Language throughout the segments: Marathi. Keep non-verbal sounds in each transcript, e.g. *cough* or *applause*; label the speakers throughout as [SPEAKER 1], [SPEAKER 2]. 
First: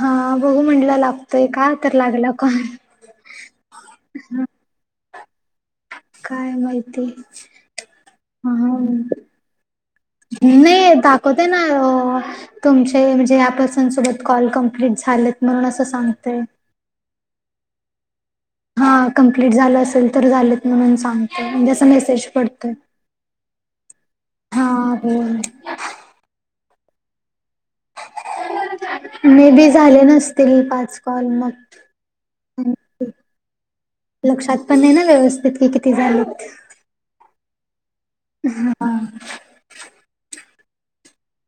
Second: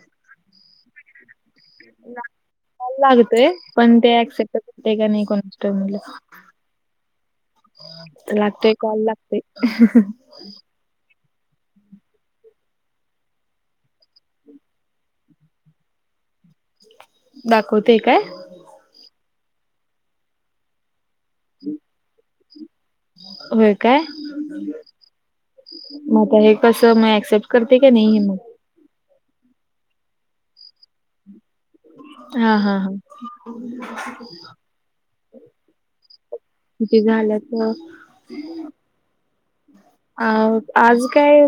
[SPEAKER 1] हा. बघू म्हणला लागतोय का तर लागला कॉल.
[SPEAKER 2] हा लागतंय. पण ते ऍक्सेप्ट करते का नाही कोणा
[SPEAKER 1] काय माहिती.
[SPEAKER 2] *unintelligible* लागतय कॉल लागतय.
[SPEAKER 1] नही दाखवते ना तुमचे म्हणजे या पर्सन सोबत कॉल कंप्लीट झालेत म्हणून असं सांगतय.
[SPEAKER 2] दाखवतय काय?
[SPEAKER 1] हा. कम्प्लीट झालं असेल तर झाले म्हणून सांग म्हणजे असं मेसेज पडत.
[SPEAKER 2] होय काय
[SPEAKER 1] हा बो
[SPEAKER 2] मग हे कसं म ऍक्सेप्ट करतय काय नाही हे मग?
[SPEAKER 1] मे बी झाल नसतील पाच कॉल
[SPEAKER 2] हा
[SPEAKER 1] मग
[SPEAKER 2] हा हा
[SPEAKER 1] लक्षात पण नाही ना व्यवस्थित की किती झालेत?
[SPEAKER 2] किती झालं तर?
[SPEAKER 1] हा.
[SPEAKER 2] आ आज काय?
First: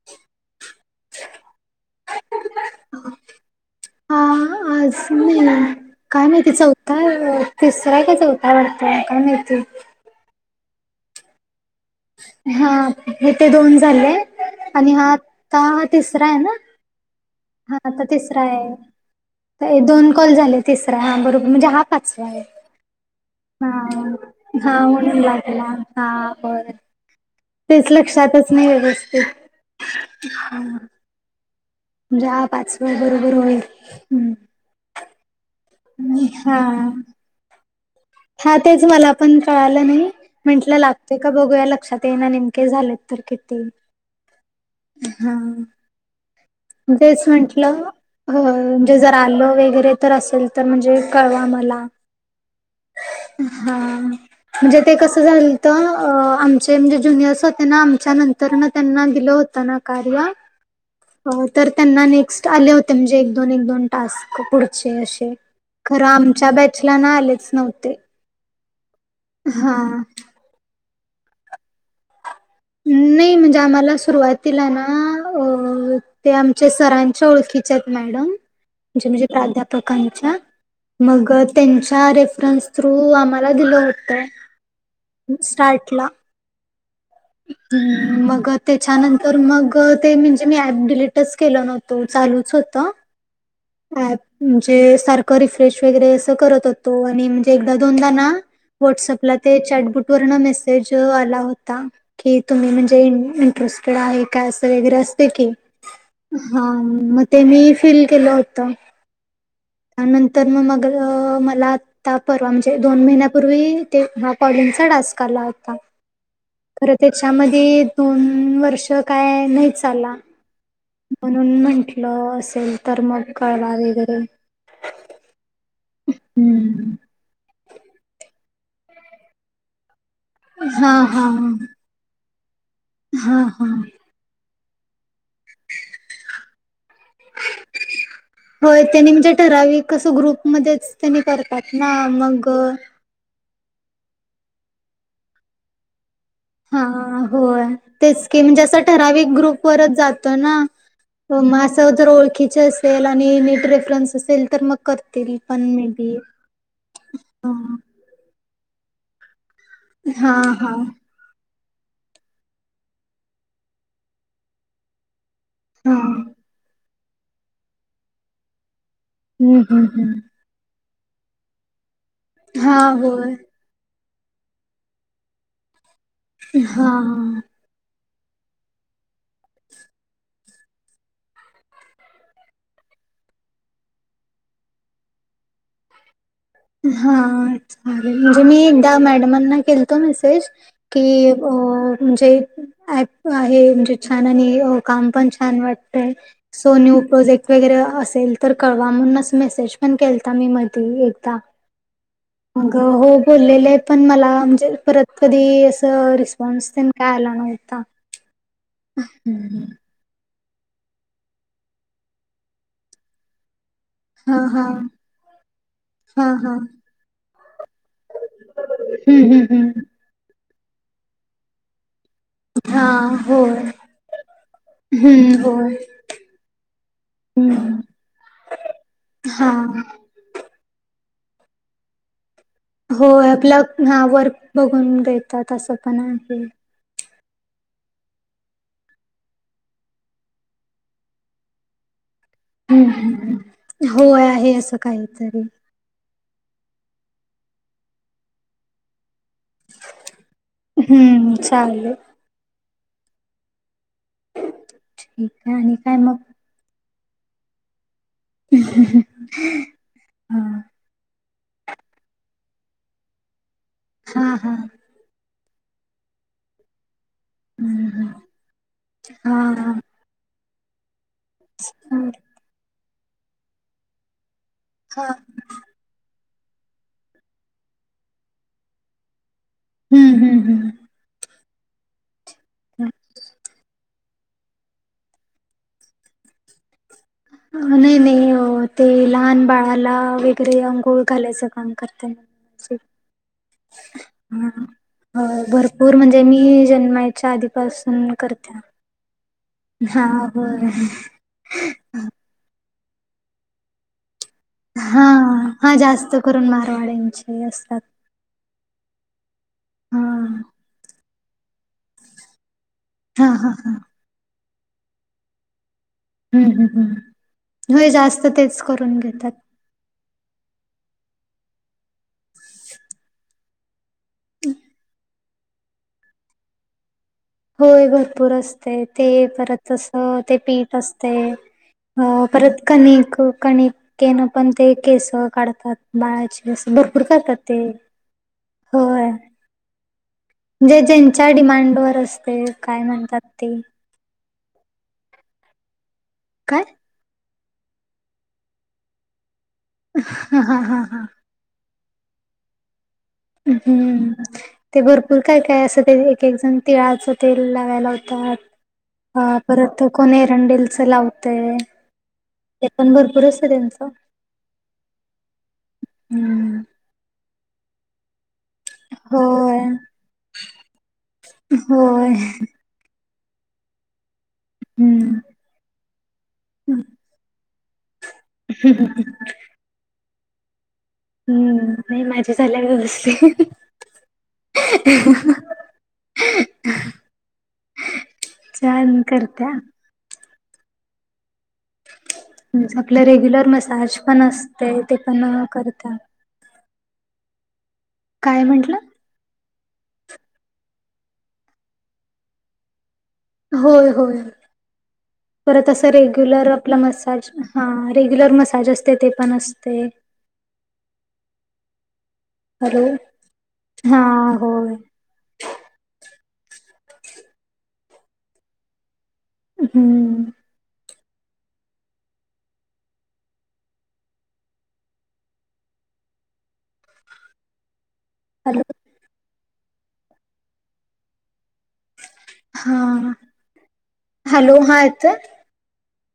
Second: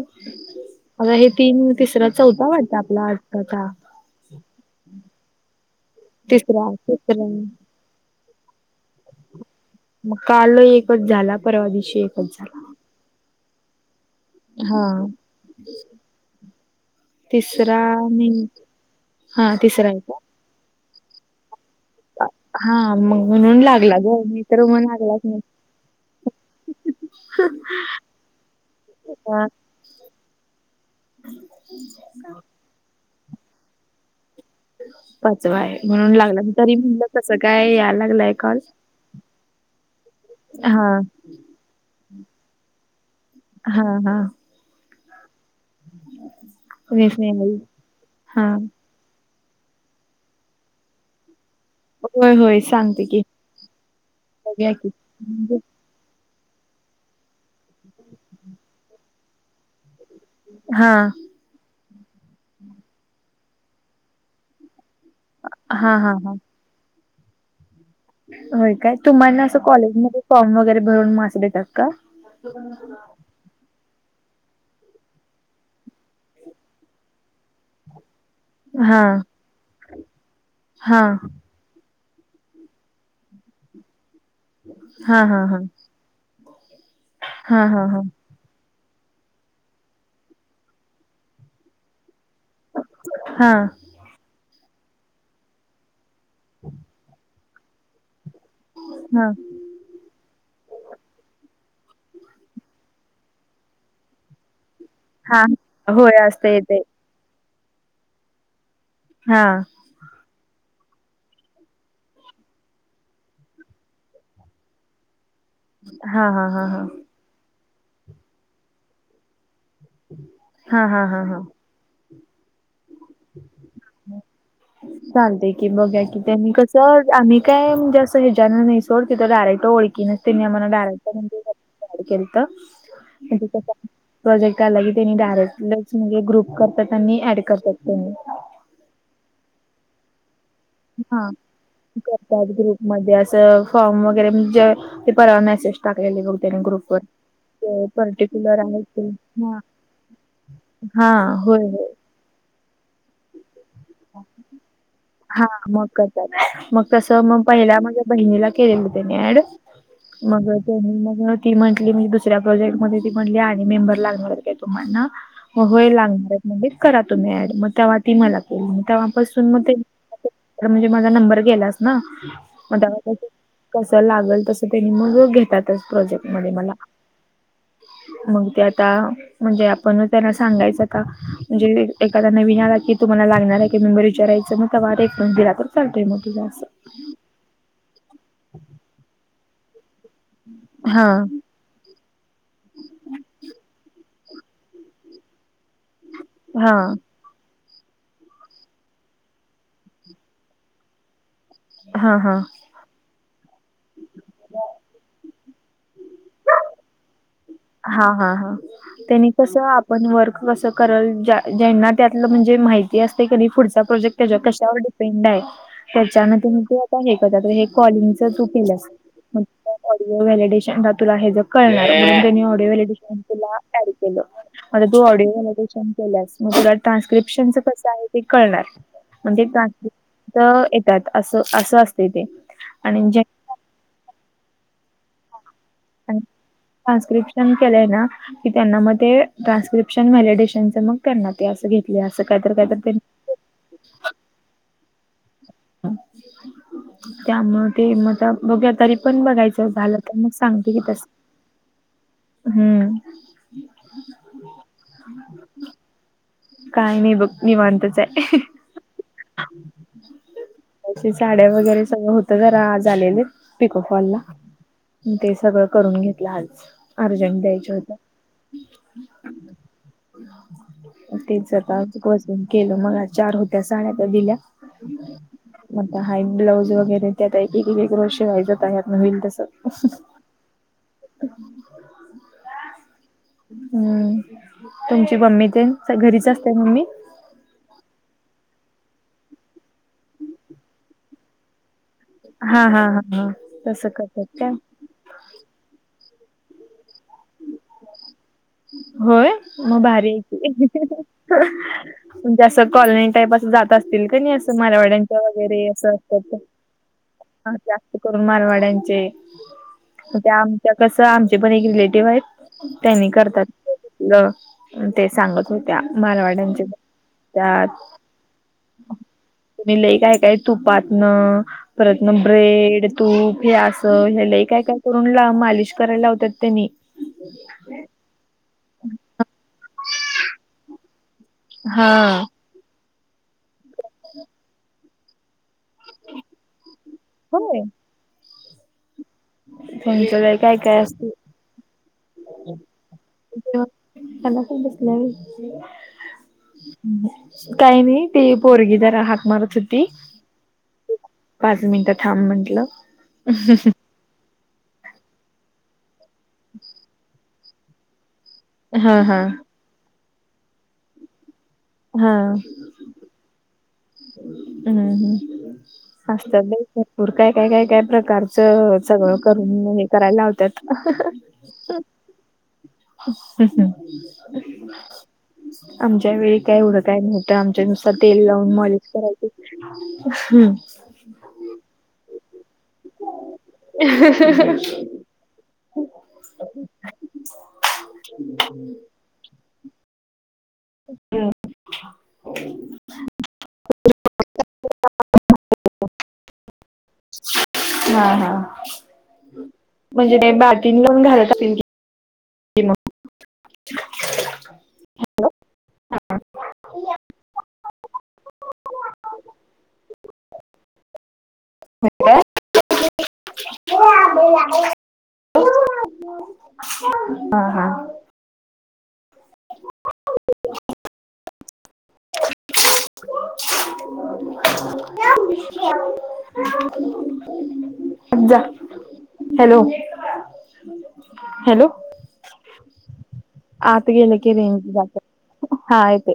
[SPEAKER 2] आता हे तीन तिसरा, चौथा वाटता आपला आत्ताचा.
[SPEAKER 1] हा हा आज नाही काय माहिती
[SPEAKER 2] तिसरा
[SPEAKER 1] चौथा
[SPEAKER 2] तिसरा
[SPEAKER 1] तिसरा आहे काय चौथा का वाटतं काय माहिती
[SPEAKER 2] मग काल एकच झाला परवा दिशी एकच झाला.
[SPEAKER 1] हा हे ते दोन झाले आहे
[SPEAKER 2] हा
[SPEAKER 1] आणि हाता हा तिसरा आहे ना.
[SPEAKER 2] तिसरा
[SPEAKER 1] हा तर तिसरा
[SPEAKER 2] नाही हा
[SPEAKER 1] आहे
[SPEAKER 2] तिसरा आहे
[SPEAKER 1] दोन
[SPEAKER 2] का
[SPEAKER 1] कॉल झाले तिसरा हा बरोबर म्हणजे हा पाचवा आहे.
[SPEAKER 2] हा मग म्हणून लागला ग मी तर
[SPEAKER 1] हा
[SPEAKER 2] मग लागलाच
[SPEAKER 1] हानला हा बर. तेच लक्षातच नाही व्यवस्थ
[SPEAKER 2] नाही
[SPEAKER 1] म्हणजे पाचव बरोबर होईल्.
[SPEAKER 2] पाचवा आहे म्हणून लागला
[SPEAKER 1] हा
[SPEAKER 2] तरी म्हणलं कसं काय या लागलंय.
[SPEAKER 1] हा तेच मला पण कळालं नाही म्हटलं
[SPEAKER 2] हा
[SPEAKER 1] लागत. का बघूया लक्षात ये ना नेमके झालेत तर कि
[SPEAKER 2] हा हा.
[SPEAKER 1] हा
[SPEAKER 2] कुणीच
[SPEAKER 1] तेच
[SPEAKER 2] नाही बाई
[SPEAKER 1] म्हटलं
[SPEAKER 2] हा
[SPEAKER 1] अ ते जर आलं वगैरे तर असेल तर म्हणजे कळवा आम्हाला
[SPEAKER 2] होय होय सांगते की,
[SPEAKER 1] हा
[SPEAKER 2] बघूया
[SPEAKER 1] म्हणजे
[SPEAKER 2] की
[SPEAKER 1] ते कसं
[SPEAKER 2] म्हणजे
[SPEAKER 1] झालत अ आम आचे म्हणजे जुनियर्स होते ना आमच्या नंतर त्यांना दिलं होतं ना कार्य
[SPEAKER 2] हा.
[SPEAKER 1] तर त्यांना नेक्स्ट आले होते म्हणजे एक दोन एक दोन टास्क पुढचे असे.
[SPEAKER 2] हा
[SPEAKER 1] खरं
[SPEAKER 2] हा हा
[SPEAKER 1] आमच्या बॅचला ना आलेच नव्हते.
[SPEAKER 2] होय काय तुम्हाना असं
[SPEAKER 1] हा
[SPEAKER 2] कॉलेजमध्ये फॉर्म वगैरे भरून म अस देतात का?
[SPEAKER 1] नाही म्हणजे आम्हाला सुरुवातीला ना अ ते आमच्या सरांच्या ओळखीचे आहेत मॅडम
[SPEAKER 2] हा
[SPEAKER 1] म्हणजे म्हणजे प्राध्यापकांच्या
[SPEAKER 2] हा
[SPEAKER 1] मग त्यांच्या रेफरन्स थ्रू आम्हाला दिलं होतंय.
[SPEAKER 2] हा हा हा. हा हा
[SPEAKER 1] ह मग. त्याच्यानंतर मग ते म्हणजे मी ॲप डिलीटच केलं नव्हतो चालूच होतं.
[SPEAKER 2] हा.
[SPEAKER 1] प म्हणजे सारखं रिफ्रेश वगैरे असं करत होतो आणि म्हणजे एकदा दोनदा ना,
[SPEAKER 2] हा
[SPEAKER 1] व्हॉट्सअपला ते चॅटबुट वरन मेसेज आला होता. कि तुम्ही म्हणजे इंटरेस्टेड आहे का असं वगरे अस
[SPEAKER 2] हा
[SPEAKER 1] की
[SPEAKER 2] होय असतंय
[SPEAKER 1] हा
[SPEAKER 2] ते
[SPEAKER 1] मग ते मी फील केलं होत.
[SPEAKER 2] हा.
[SPEAKER 1] त्यानंतर मग मग मला त्या परवा म्हणजे दोन महिन्यापूर्वी ते हा कॉलिंग चा टास्क आला होता.
[SPEAKER 2] हा हा हा.
[SPEAKER 1] खरं त्याच्यामध्ये दोन वर्ष काय नाहीच. चला
[SPEAKER 2] हा हा हा हा
[SPEAKER 1] म्हणून म्हंटलं असेल तर मग कळवा वगैरे
[SPEAKER 2] चालते की बगा की त्यांनी कसं आम्ही काय म्हजे असं ह्याच्याानना नाही सोड त तर डायरेक्ट ओळखीन तेनही आम्हला
[SPEAKER 1] हा
[SPEAKER 2] डायरेक्ट
[SPEAKER 1] हा
[SPEAKER 2] मंदी कॉल केलता.
[SPEAKER 1] हा हा.
[SPEAKER 2] प्रोजेक्ट आला कि त्यानी डायरेक्ट च ग्रुप करतात आणि ऍड करतात त्यांनी
[SPEAKER 1] होय त्यांनी म्हणजे ठराविक कसं ग्रुपमध्ये
[SPEAKER 2] हा करतात ग्रुप मध्ये असं फॉर्म वगैरे म्हणजे ते परवा मेसेज टाकलेले बघ त्याने
[SPEAKER 1] हा
[SPEAKER 2] ग्रुपवर
[SPEAKER 1] होय
[SPEAKER 2] ते
[SPEAKER 1] तेच की
[SPEAKER 2] पर्टिक्युलर
[SPEAKER 1] म्हणजे असं
[SPEAKER 2] आहेत ते
[SPEAKER 1] ठराविक
[SPEAKER 2] हा
[SPEAKER 1] ग्रुप वरच जातो ना.
[SPEAKER 2] हा होय
[SPEAKER 1] मा
[SPEAKER 2] होय
[SPEAKER 1] असं जर ओळखीच असेल आणि नीट रेफरन्स असेल तर मग कर
[SPEAKER 2] हा मग करतात मग तस मग
[SPEAKER 1] हा
[SPEAKER 2] पहिल्या बहिणीला केलेलं त्यानी ऍड
[SPEAKER 1] हा
[SPEAKER 2] मग
[SPEAKER 1] हा
[SPEAKER 2] त्यानी मग ती म्हटली म्हणजे दुसऱ्या प्रोजेक्ट मध्ये ती म्हटली आणि मेंबर लागणार काय तुम्हाना होय लागणार
[SPEAKER 1] हम्म
[SPEAKER 2] म्हगच करा तुम्ही ऍड मग तेव्हा ती मला केली मग तेव्हापासून मग ते
[SPEAKER 1] हम्म हम्म
[SPEAKER 2] तर म्हणजे माझा नंबर गेलास ना
[SPEAKER 1] हा
[SPEAKER 2] म
[SPEAKER 1] होय
[SPEAKER 2] कसं लागल तसं त्यांनी मगच घेतातच प्रोजेक्ट मध्ये मला
[SPEAKER 1] हा
[SPEAKER 2] मग ते आता म्हणजे आपण त्यांना सांगायचं का, म्हणजे एखादा नवीन आला की तुम्हाला लागणार आहे की मेंबर विचारायचं मग तेंव्हा रेफरन्स दिला तर चालतंय मग तुझ असं
[SPEAKER 1] हा चालेल म्हणजे मी एकदा मॅडमांना केलतो मेसेज की
[SPEAKER 2] हा
[SPEAKER 1] हो म्हणजे आहे ना हे म्हणजे छान आणि काम पण छान वाटतय सो
[SPEAKER 2] हा
[SPEAKER 1] न्यू प्रोजेक्ट वगैरे असेल तर कळवा म्हणून मेसेज पण केलता मी मध्ये एकदा.
[SPEAKER 2] हा हा.
[SPEAKER 1] माग हो बोललेले पण मला म्हणजे परत कधी असं रिस्पॉन्स तेन काय आला नव्हता.
[SPEAKER 2] हा हा हा त्यानी कस
[SPEAKER 1] हम्म
[SPEAKER 2] आपण वर्क कस करल ज्यांना त्यातलं म्हणजे माहिती असतय की नी पुढचा प्रोजेक्ट
[SPEAKER 1] हा
[SPEAKER 2] त्याच्यावर
[SPEAKER 1] हा
[SPEAKER 2] कशावर डिपेंड आहे
[SPEAKER 1] हा
[SPEAKER 2] ह्याच्याने
[SPEAKER 1] हा
[SPEAKER 2] त्यांनी ते हे करत्यात तर हे कॉलिंग च तर तु केलीयास
[SPEAKER 1] हम्म
[SPEAKER 2] मग
[SPEAKER 1] हम्म
[SPEAKER 2] तुला
[SPEAKER 1] हम्म
[SPEAKER 2] ऑडिओ व्हयलिदेशेन ला तुला हे जे कळणार मग तुला ऑडिओ
[SPEAKER 1] हा
[SPEAKER 2] व्हयलिदेशेन
[SPEAKER 1] होय
[SPEAKER 2] तुला ऍड केलं. मता तू ऑडिओ
[SPEAKER 1] हम्म होय
[SPEAKER 2] एडिशन केल्यास मग तुला ट्रान्स्क्रिप्शनच
[SPEAKER 1] हम्म
[SPEAKER 2] कसं आहे ते कळणार. म्हणजे
[SPEAKER 1] हा
[SPEAKER 2] ट्रान्सलेट येतात अस असं असतय ते आणि जे
[SPEAKER 1] होय आपला ह वर्क बघून देतात असं पण
[SPEAKER 2] आणि
[SPEAKER 1] आहे.
[SPEAKER 2] ट्रान्स्क्रिप्शन केलंय ना की त्यांना मग ते ट्रान्स्क्रिप्शन व्हॅलिडेशनच मग करणार. ते असं घेतले असं काय तर काय तर त्यानी
[SPEAKER 1] होय आहे असं काहीतरी
[SPEAKER 2] त्यामुळे ते मग आता तरीपण बघायचं. झालं तर मग सांगते की तस
[SPEAKER 1] हम्म चालेल
[SPEAKER 2] हम्म.
[SPEAKER 1] ठीक आहे आणि काय मग
[SPEAKER 2] काही नाही बघ निवांतच आहे.
[SPEAKER 1] ह ह ह.
[SPEAKER 2] अ साड्या वगैरे सगळ होत जरा आज आलेले. पिकोफॉलला
[SPEAKER 1] हा हा
[SPEAKER 2] ते सगळं करून घेतलं आज अर्जंट द्यायच होत.
[SPEAKER 1] हा हा.
[SPEAKER 2] तेच आता बसून केल मग चार होत्या साड्या त्या दिल्या
[SPEAKER 1] हा.
[SPEAKER 2] म त्या हाईट ब्लाउज वगैरे त्या टाईप आता एक एक रोज शेवायचं यातन होईल तसं.
[SPEAKER 1] हम्म हम्म हम्म
[SPEAKER 2] हू हू. हम्म तुमची मम्मी तेन घरीच असतात म्हणे.
[SPEAKER 1] नाही नाही ते लहान बाळाला वगैरे अंघोळ घालायचं काम करत.
[SPEAKER 2] हा हा हा हा तस करतात काय
[SPEAKER 1] हो भरपूर म्हणजे मी जन्मायच्या आधीपासून करतात.
[SPEAKER 2] होय मग भारी आहे की हू हू हू. म्हणजे असं कॉलनी टाईप अस जात अस असतील का नाही असं
[SPEAKER 1] हा
[SPEAKER 2] मरावाड्यांच्या वगैरे
[SPEAKER 1] हा
[SPEAKER 2] असं
[SPEAKER 1] जास्त
[SPEAKER 2] असतात
[SPEAKER 1] करून मारवाड्यांचे
[SPEAKER 2] जात.
[SPEAKER 1] असतात
[SPEAKER 2] कोण मारवाड्यांचेही
[SPEAKER 1] हा
[SPEAKER 2] ते आमच्या कसं आमचे पण एक रिलेटिव्ह आहेत त्यानी
[SPEAKER 1] हा हा हा.
[SPEAKER 2] ल ते सांगत हो. त्या
[SPEAKER 1] हम्म
[SPEAKER 2] मालवाड्यांचे
[SPEAKER 1] हम्म हम्म होय
[SPEAKER 2] त्यात
[SPEAKER 1] जास्त तेच करून घेतात
[SPEAKER 2] मी लई काय काय तुपातनं परतन ब्रेड तूप हे अस. ह्याला काय काय करून ला मालिश करायला लावत्यात त्यांनी.
[SPEAKER 1] होय भरपूर असतय ते परत तसं ते पीठ असतय.
[SPEAKER 2] हा
[SPEAKER 1] अ परत कणिक कणिकेनं पण ते केस काढतात. बाळाची अस भरपूर करतात ते होय.
[SPEAKER 2] *unintelligible*
[SPEAKER 1] जे
[SPEAKER 2] असते
[SPEAKER 1] ज्यांच्या डिमांड वर असते काय म्हणतात ते
[SPEAKER 2] त्याला पण भुक लागली.
[SPEAKER 1] काय.
[SPEAKER 2] काय नाही ती पोरगी जरा हाक मारत होती.
[SPEAKER 1] ह हा हा हा.
[SPEAKER 2] पाच मिनिटं थांब म्हंटलं.
[SPEAKER 1] हम्म ते भरपूर काय काय असं ते एक एक जण तिळाचं ते लावय लावतात.
[SPEAKER 2] हा हा.
[SPEAKER 1] परत कोण एरंडेलच लावतय?
[SPEAKER 2] हा.
[SPEAKER 1] ते पण भरपूर असत त्यांच.
[SPEAKER 2] हम्म हम्म असत्यात
[SPEAKER 1] हम्म
[SPEAKER 2] बाई भरपूर काय काय काय काय प्रकारचं. सगळं
[SPEAKER 1] होय
[SPEAKER 2] करून हे करायला लावत्यात.
[SPEAKER 1] होय.
[SPEAKER 2] *inaudible*
[SPEAKER 1] हम्म.
[SPEAKER 2] आमच्या वेळी काही एवढ काय नव्हतं आमच्या नुसत तेल लावून मॉलिश करायचीत? हम्म.
[SPEAKER 1] हम्म नाही माझी झाल्या व्यवस्थित छान करत्या?
[SPEAKER 2] हम्म.
[SPEAKER 1] म्हणजे आपलं रेग्युलर मसाज पण असतय ते पण करत्यात.
[SPEAKER 2] हा हा
[SPEAKER 1] काय म्हंटलं
[SPEAKER 2] म्हणजे ते बाटीन लावून घालत असतील की.
[SPEAKER 1] होय होय. परत असं रेग्युलर आपला मसाज हा रेग्युलर मसाज असतय ते पण असते. हॅलो! हा होय.
[SPEAKER 2] हा हा.
[SPEAKER 1] हम्म. *inaudible*
[SPEAKER 2] *unintelligible* अ
[SPEAKER 1] हॅलो
[SPEAKER 2] हॅलो! हॅलो!
[SPEAKER 1] हा
[SPEAKER 2] आत गेल की
[SPEAKER 1] हॅलो
[SPEAKER 2] रेंज
[SPEAKER 1] हा येतोय
[SPEAKER 2] जाते हा येतोय.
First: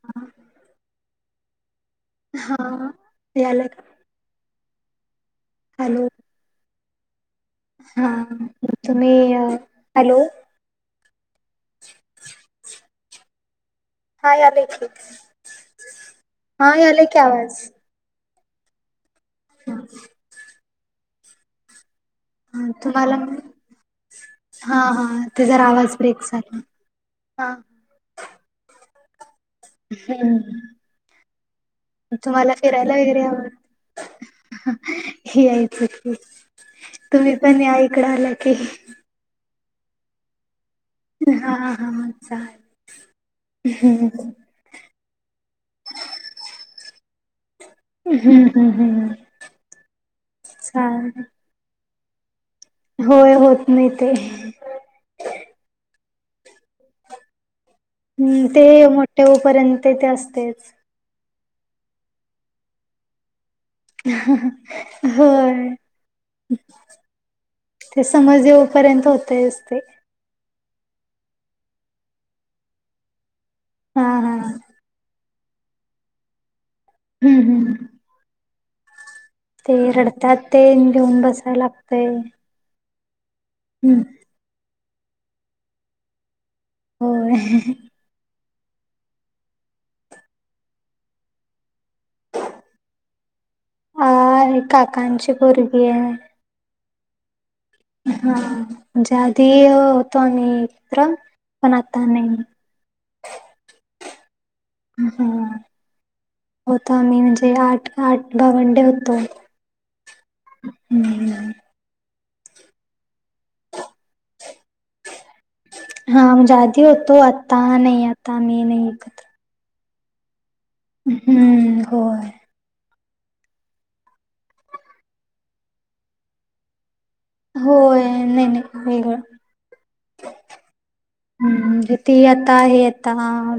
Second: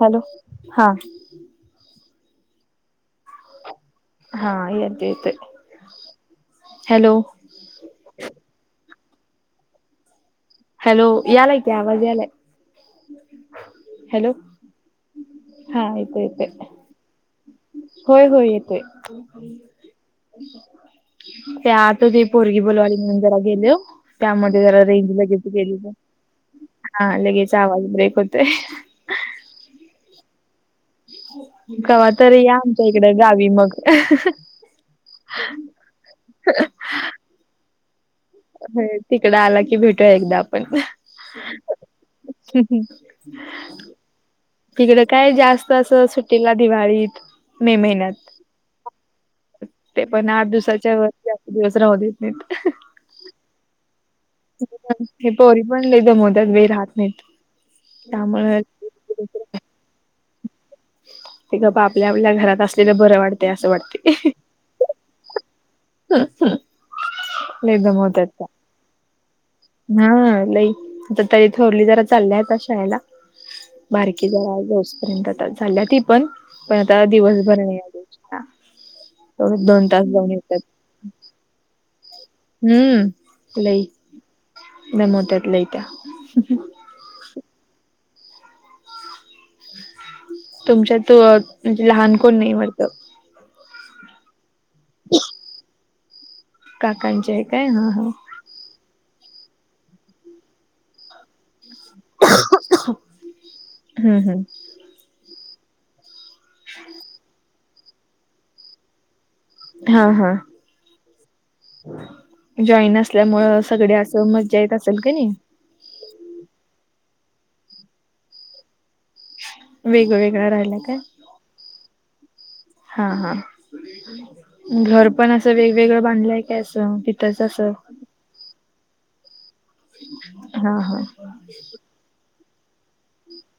[SPEAKER 2] हॅलो! हां.
[SPEAKER 1] हा यायल ना.
[SPEAKER 2] हा येतोय येतोय.
[SPEAKER 1] हॅलो.
[SPEAKER 2] हॅलो.
[SPEAKER 1] हा तुम्ही हॅलो.
[SPEAKER 2] हॅलो यालाकी आवाज यालाय. हॅलो
[SPEAKER 1] हा यालय की
[SPEAKER 2] हा येतोय येतोय
[SPEAKER 1] हा यालयकी की आवाज.
[SPEAKER 2] होय होय येतोय त्या आता दीप पोरगी
[SPEAKER 1] हा
[SPEAKER 2] बोलवाली
[SPEAKER 1] तुम्हाला
[SPEAKER 2] म्हणून जरा गेलो त्यामध्ये
[SPEAKER 1] हा
[SPEAKER 2] जरा
[SPEAKER 1] हा
[SPEAKER 2] रेंज
[SPEAKER 1] ते
[SPEAKER 2] लगेच
[SPEAKER 1] जरा
[SPEAKER 2] गेली बघ.
[SPEAKER 1] आवाज ब्रेक झाला
[SPEAKER 2] हा लगेच आवाज ब्रेक होतोय.
[SPEAKER 1] हम्म
[SPEAKER 2] कवा तरी
[SPEAKER 1] तुम्हाला
[SPEAKER 2] या आमच्या इकडे गावी मग.
[SPEAKER 1] यायच की तुम्ही पण या इकड आला की?
[SPEAKER 2] ह तिकड आला की भेटूया एकदा आपण.
[SPEAKER 1] हा हा चालतय *unintelligible*
[SPEAKER 2] तिकड काय जास्त असं सुट्टीला दिवाळीत मे
[SPEAKER 1] हम्म हम्म हम्म
[SPEAKER 2] महिन्यात ते पण आठ दिवसाच्या
[SPEAKER 1] चालेल
[SPEAKER 2] वरती जा दिवस राहु देत नाह.
[SPEAKER 1] होय होत नाही ते.
[SPEAKER 2] हे पोरी पण लई दमावत्या बाई राहत नाहीत.
[SPEAKER 1] हम्म
[SPEAKER 2] त्यामुळे
[SPEAKER 1] ते मोठेपर्यंत ते असतेच.
[SPEAKER 2] ते ग् आपल्या आपल्या घरात असलेलं बरं वाटतय असं वाटतं.
[SPEAKER 1] होय
[SPEAKER 2] लई
[SPEAKER 1] ते
[SPEAKER 2] दमवतात
[SPEAKER 1] समज
[SPEAKER 2] त्या.
[SPEAKER 1] येऊ. पर्यंत होते असते.
[SPEAKER 2] हा लई आता तरी थोरली जरा चालल्या आता शाळेला.
[SPEAKER 1] हा
[SPEAKER 2] बारकी
[SPEAKER 1] हा
[SPEAKER 2] ज
[SPEAKER 1] हम्म
[SPEAKER 2] दिसपर्यंत झाल्या ती पण पण आता दिवसभर
[SPEAKER 1] हम्म
[SPEAKER 2] नाही आ. अछा
[SPEAKER 1] ते रडत्याात ते घेऊन बसायला लागतंय.
[SPEAKER 2] हम्म लई नम त्याच लय त्या्या.
[SPEAKER 1] हो
[SPEAKER 2] तुमच्यात म्ह लहान कोण नाही वाटत.
[SPEAKER 1] का काकांची पोरगी आहे.
[SPEAKER 2] काकांची आहे काय हा? हा.
[SPEAKER 1] अन ऎंटिलेजेबल पण आता नाही
[SPEAKER 2] हम्म हम्म.
[SPEAKER 1] हम् होता मी म्हणजे आठ आठ दहा घंटे होतो.
[SPEAKER 2] हा हा
[SPEAKER 1] हम्म
[SPEAKER 2] जॉईन असल्यामुळें सगळे असं मजा येत असेल का नाही.
[SPEAKER 1] हा आदी होतो आता नाही आता मी नाही कर.
[SPEAKER 2] वेगवेगळ्या राहिल्या काय?
[SPEAKER 1] हम्म होय
[SPEAKER 2] हा हा घर पण असं वेगवेगळं बांधलंय काय अस कि?
[SPEAKER 1] हो नाही नाही वेगळ
[SPEAKER 2] हा हा
[SPEAKER 1] म्हणजे ती आता आहे आता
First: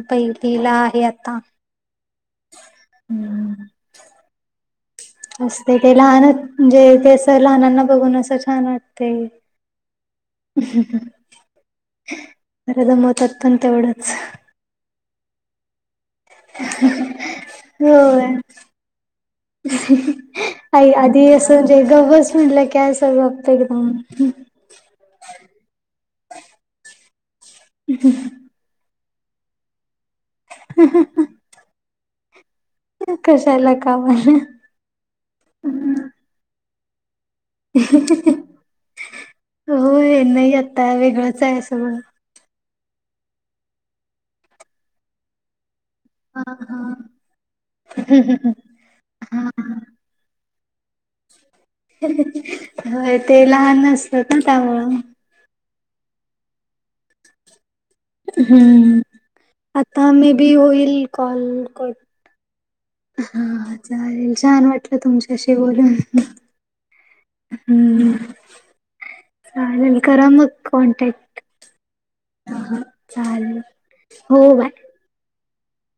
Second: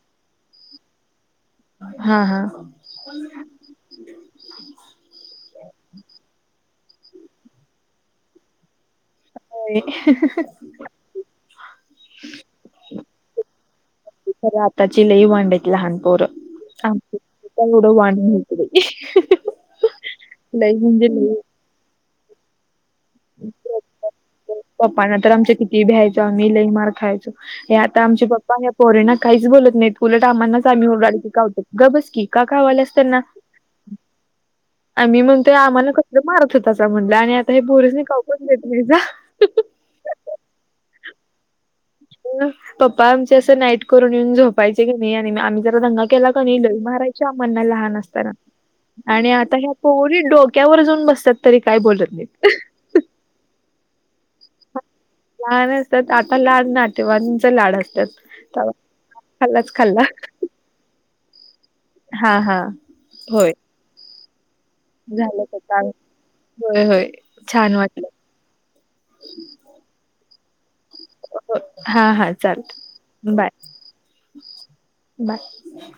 [SPEAKER 1] पहिलीला आहे आता
[SPEAKER 2] हा हा
[SPEAKER 1] हम्म असते ते लहान म्हणजे ते असं लहनांना बघून असं छान वाटते. दमवतात पण तेवढंच.
[SPEAKER 2] त्याची लई मांडाची लहानपोर आड
[SPEAKER 1] होय.
[SPEAKER 2] वणक लई म्हणजे लई
[SPEAKER 1] ते गस म्हलं कय स आपत एकदम
[SPEAKER 2] पप्पाना तर आमच्या किती भ्यायचो आम्ही लई मार खायचो हे आता आमचे पप्पा पण या पोररीणाना काहीच बोलत नाहीत उलट आम्हाांनाच आम्हीरड खावतो ग बस की का खावायला.
[SPEAKER 1] कशाला कावाला
[SPEAKER 2] आ मी म्हणतोय आम्हाला कसलं मारत होता अस म्हणलं आणि आता हे बोरसनी कावुन पण देत नाही जा.
[SPEAKER 1] हो हे नाही आता वेगळंच आहे.
[SPEAKER 2] पप्पा आमचे असं नाईट करून येऊन झोपायचे की नाही आणि आमही दंगा केला का लई मारायचे लहान असताना आणि आ
[SPEAKER 1] हा
[SPEAKER 2] घ्या. थोडी डोक्यावर जाऊन बसतात. तरी काय बोल
[SPEAKER 1] होय ते लहान असत ना त्यामुळं.
[SPEAKER 2] लहान असतात आता लाड नाटेवाांच लाड असतात तवा
[SPEAKER 1] हम्म
[SPEAKER 2] खाल्लाच खाल्ला
[SPEAKER 1] आता मे बी होईल कॉल कर.
[SPEAKER 2] हा हा होय
[SPEAKER 1] हा चालेल छान वाट लं
[SPEAKER 2] झालं
[SPEAKER 1] तुमच्याशी
[SPEAKER 2] का काम
[SPEAKER 1] बोलून
[SPEAKER 2] होय होय. छान वाटलं
[SPEAKER 1] हम् ह नन करामग कॉनटॅक्ट
[SPEAKER 2] हा हा चाल बाय
[SPEAKER 1] चालेल. हो बाय
[SPEAKER 2] बाय